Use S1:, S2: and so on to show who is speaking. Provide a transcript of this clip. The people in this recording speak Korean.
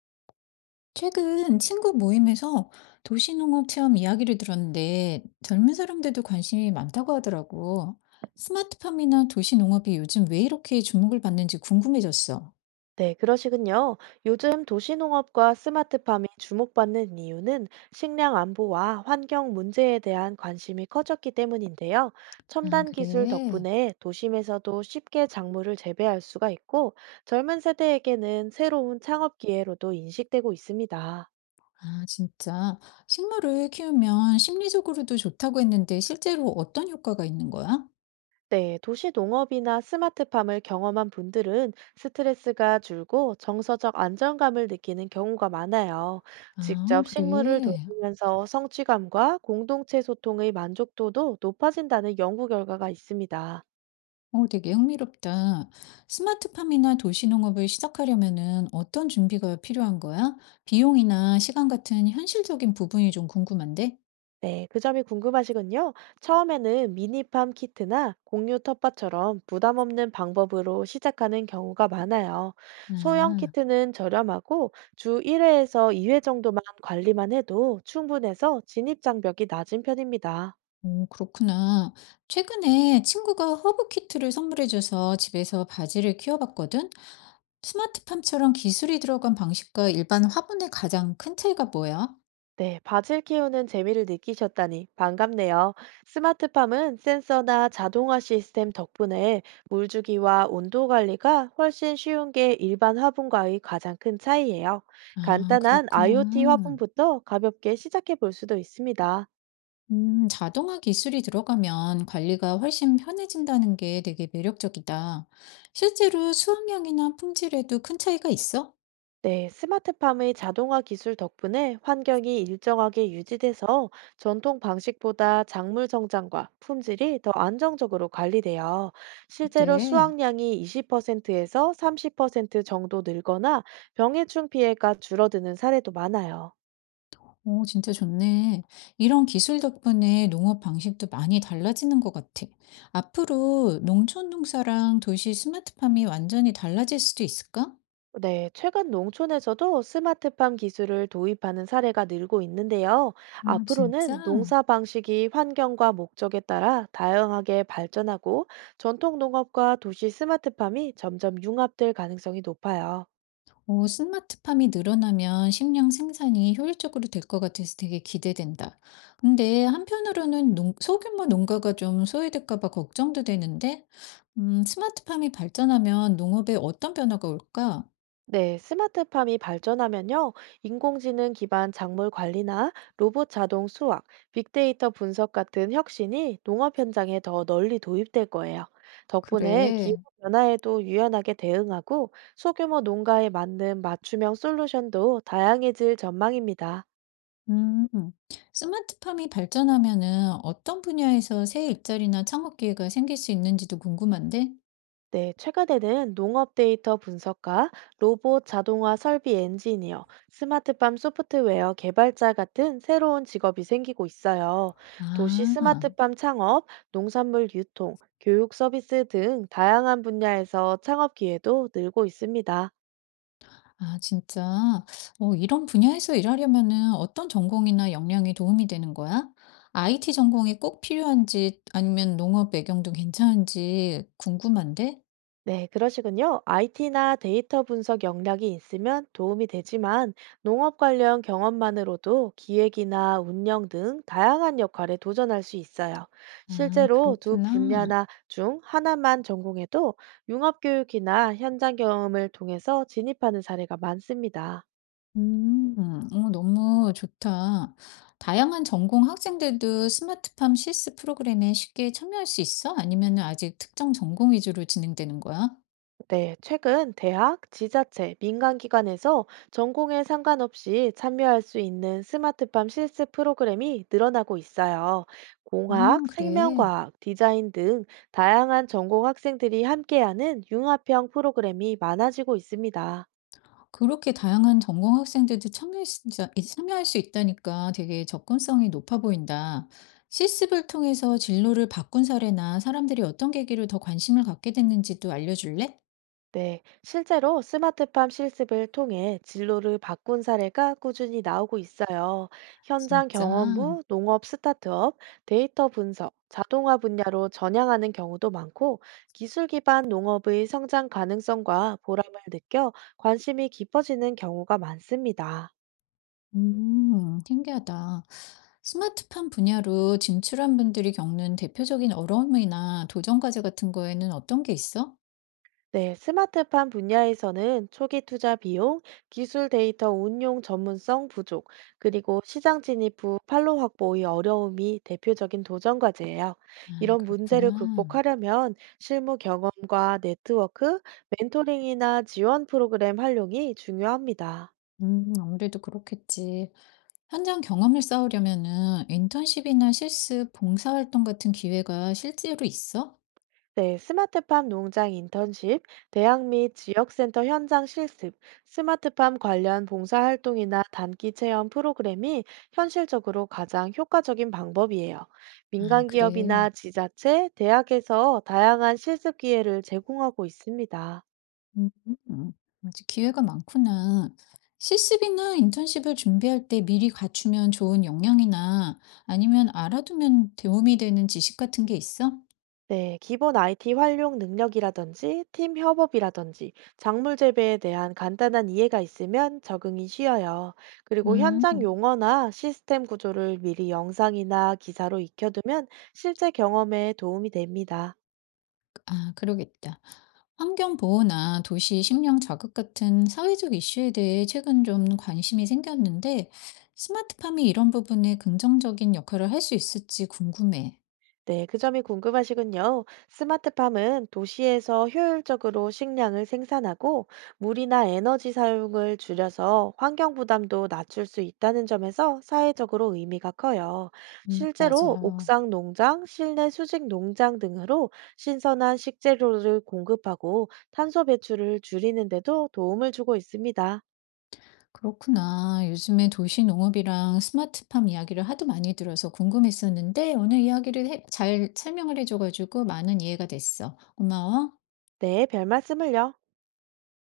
S1: 최근 친구 모임에서 도시농업 체험 이야기를 들었는데 젊은 사람들도 관심이 많다고 하더라고. 스마트팜이나 도시농업이 요즘 왜 이렇게 주목을 받는지 궁금해졌어.
S2: 네, 그러시군요. 요즘 도시농업과 스마트팜이 주목받는 이유는 식량 안보와 환경 문제에 대한 관심이 커졌기 때문인데요.
S1: 아,
S2: 첨단 기술
S1: 그래.
S2: 덕분에 도심에서도 쉽게 작물을 재배할 수가 있고 젊은 세대에게는 새로운 창업 기회로도 인식되고 있습니다.
S1: 아, 진짜. 식물을 키우면 심리적으로도 좋다고 했는데 실제로 어떤 효과가 있는 거야?
S2: 네, 도시 농업이나 스마트팜을 경험한 분들은 스트레스가 줄고 정서적 안정감을 느끼는 경우가 많아요.
S1: 아,
S2: 직접 식물을
S1: 그래.
S2: 돌보면서 성취감과 공동체 소통의 만족도도 높아진다는 연구 결과가 있습니다.
S1: 어, 되게 흥미롭다. 스마트팜이나 도시농업을 시작하려면은 어떤 준비가 필요한 거야? 비용이나 시간 같은 현실적인 부분이 좀 궁금한데?
S2: 네, 그 점이 궁금하시군요. 처음에는 미니팜 키트나 공유 텃밭처럼 부담 없는 방법으로 시작하는 경우가 많아요. 소형
S1: 아,
S2: 키트는 저렴하고 주 1회에서 2회 정도만 관리만 해도 충분해서 진입 장벽이 낮은 편입니다.
S1: 오, 그렇구나. 최근에 친구가 허브 키트를 선물해줘서 집에서 바지를 키워봤거든? 스마트팜처럼 기술이 들어간 방식과 일반 화분의 가장 큰 차이가 뭐야?
S2: 네, 밭을 키우는 재미를 느끼셨다니 반갑네요. 스마트팜은 센서나 자동화 시스템 덕분에 물주기와 온도 관리가 훨씬 쉬운 게 일반 화분과의 가장 큰 차이예요.
S1: 아,
S2: 간단한 IoT
S1: 그렇구나.
S2: 화분부터 가볍게 시작해 볼 수도 있습니다.
S1: 자동화 기술이 들어가면 관리가 훨씬 편해진다는 게 되게 매력적이다. 실제로 수확량이나 품질에도 큰 차이가 있어?
S2: 네, 스마트팜의 자동화 기술 덕분에 환경이 일정하게 유지돼서 전통 방식보다 작물 성장과 품질이 더 안정적으로 관리돼요. 실제로
S1: 그때.
S2: 수확량이 20%에서 30% 정도 늘거나 병해충 피해가 줄어드는 사례도 많아요.
S1: 오, 진짜 좋네. 이런 기술 덕분에 농업 방식도 많이 달라지는 것 같아. 앞으로 농촌 농사랑 도시 스마트팜이 완전히 달라질 수도 있을까?
S2: 네, 최근 농촌에서도 스마트팜 기술을 도입하는 사례가 늘고 있는데요.
S1: 아, 진짜?
S2: 앞으로는 농사 방식이 환경과 목적에 따라 다양하게 발전하고 전통 농업과 도시 스마트팜이 점점 융합될 가능성이 높아요.
S1: 오, 스마트팜이 늘어나면 식량 생산이 효율적으로 될 것 같아서 되게 기대된다. 근데 한편으로는 소규모 농가가 좀 소외될까 봐 걱정도 되는데, 스마트팜이 발전하면 농업에 어떤 변화가 올까?
S2: 네, 스마트팜이 발전하면요, 인공지능 기반 작물 관리나 로봇 자동 수확, 빅데이터 분석 같은 혁신이 농업 현장에 더 널리 도입될 거예요. 덕분에 기후
S1: 그래.
S2: 변화에도 유연하게 대응하고 소규모 농가에 맞는 맞춤형 솔루션도 다양해질 전망입니다.
S1: 음, 스마트팜이 발전하면은 어떤 분야에서 새 일자리나 창업 기회가 생길 수 있는지도 궁금한데?
S2: 네, 최근에는 농업 데이터 분석가, 로봇 자동화 설비 엔지니어, 스마트팜 소프트웨어 개발자 같은 새로운 직업이 생기고 있어요. 도시
S1: 아.
S2: 스마트팜 창업, 농산물 유통, 교육 서비스 등 다양한 분야에서 창업 기회도 늘고 있습니다.
S1: 아, 진짜? 어, 이런 분야에서 일하려면은 어떤 전공이나 역량이 도움이 되는 거야? IT 전공이 꼭 필요한지 아니면 농업 배경도 괜찮은지 궁금한데?
S2: 네, 그러시군요. IT나 데이터 분석 역량이 있으면 도움이 되지만 농업 관련 경험만으로도 기획이나 운영 등 다양한 역할에 도전할 수 있어요.
S1: 아,
S2: 실제로 두
S1: 그렇구나.
S2: 분야나 중 하나만 전공해도 융합 교육이나 현장 경험을 통해서 진입하는 사례가 많습니다.
S1: 음. 어, 너무 좋다. 다양한 전공 학생들도 스마트팜 실습 프로그램에 쉽게 참여할 수 있어? 아니면은 아직 특정 전공 위주로 진행되는 거야?
S2: 네, 최근 대학, 지자체, 민간기관에서 전공에 상관없이 참여할 수 있는 스마트팜 실습 프로그램이 늘어나고 있어요.
S1: 아,
S2: 공학,
S1: 그래.
S2: 생명과학, 디자인 등 다양한 전공 학생들이 함께하는 융합형 프로그램이 많아지고 있습니다.
S1: 그렇게 다양한 전공 학생들도 참여할 수 있다니까 되게 접근성이 높아 보인다. 실습을 통해서 진로를 바꾼 사례나 사람들이 어떤 계기로 더 관심을 갖게 됐는지도 알려줄래?
S2: 네, 실제로 스마트팜 실습을 통해 진로를 바꾼 사례가 꾸준히 나오고 있어요. 현장
S1: 진짜.
S2: 경험 후 농업 스타트업, 데이터 분석, 자동화 분야로 전향하는 경우도 많고, 기술 기반 농업의 성장 가능성과 보람을 느껴 관심이 깊어지는 경우가 많습니다.
S1: 신기하다. 스마트팜 분야로 진출한 분들이 겪는 대표적인 어려움이나 도전 과제 같은 거에는 어떤 게 있어?
S2: 네, 스마트팜 분야에서는 초기 투자 비용, 기술 데이터 운용 전문성 부족, 그리고 시장 진입 후 팔로 확보의 어려움이 대표적인 도전 과제예요.
S1: 아,
S2: 이런 문제를
S1: 그렇구나.
S2: 극복하려면 실무 경험과 네트워크, 멘토링이나 지원 프로그램 활용이 중요합니다.
S1: 아무래도 그렇겠지. 현장 경험을 쌓으려면은 인턴십이나 실습, 봉사활동 같은 기회가 실제로 있어?
S2: 네, 스마트팜 농장 인턴십, 대학 및 지역센터 현장 실습, 스마트팜 관련 봉사활동이나 단기 체험 프로그램이 현실적으로 가장 효과적인 방법이에요.
S1: 아,
S2: 민간 기업이나
S1: 그래.
S2: 지자체, 대학에서 다양한 실습 기회를 제공하고 있습니다.
S1: 음, 음. 아직 기회가 많구나. 실습이나 인턴십을 준비할 때 미리 갖추면 좋은 역량이나 아니면 알아두면 도움이 되는 지식 같은 게 있어?
S2: 네, 기본 IT 활용 능력이라든지 팀 협업이라든지 작물 재배에 대한 간단한 이해가 있으면 적응이 쉬워요. 그리고
S1: 음.
S2: 현장 용어나 시스템 구조를 미리 영상이나 기사로 익혀두면 실제 경험에 도움이 됩니다.
S1: 아, 그러겠다. 환경 보호나 도시 식량 자극 같은 사회적 이슈에 대해 최근 좀 관심이 생겼는데, 스마트팜이 이런 부분에 긍정적인 역할을 할 수 있을지 궁금해.
S2: 네, 그 점이 궁금하시군요. 스마트팜은 도시에서 효율적으로 식량을 생산하고 물이나 에너지 사용을 줄여서 환경 부담도 낮출 수 있다는 점에서 사회적으로 의미가 커요. 실제로
S1: 맞아.
S2: 옥상 농장, 실내 수직 농장 등으로 신선한 식재료를 공급하고 탄소 배출을 줄이는 데도 도움을 주고 있습니다.
S1: 그렇구나. 요즘에 도시 농업이랑 스마트팜 이야기를 하도 많이 들어서 궁금했었는데, 오늘 잘 설명을 해줘가지고 많은 이해가 됐어. 고마워.
S2: 네, 별 말씀을요.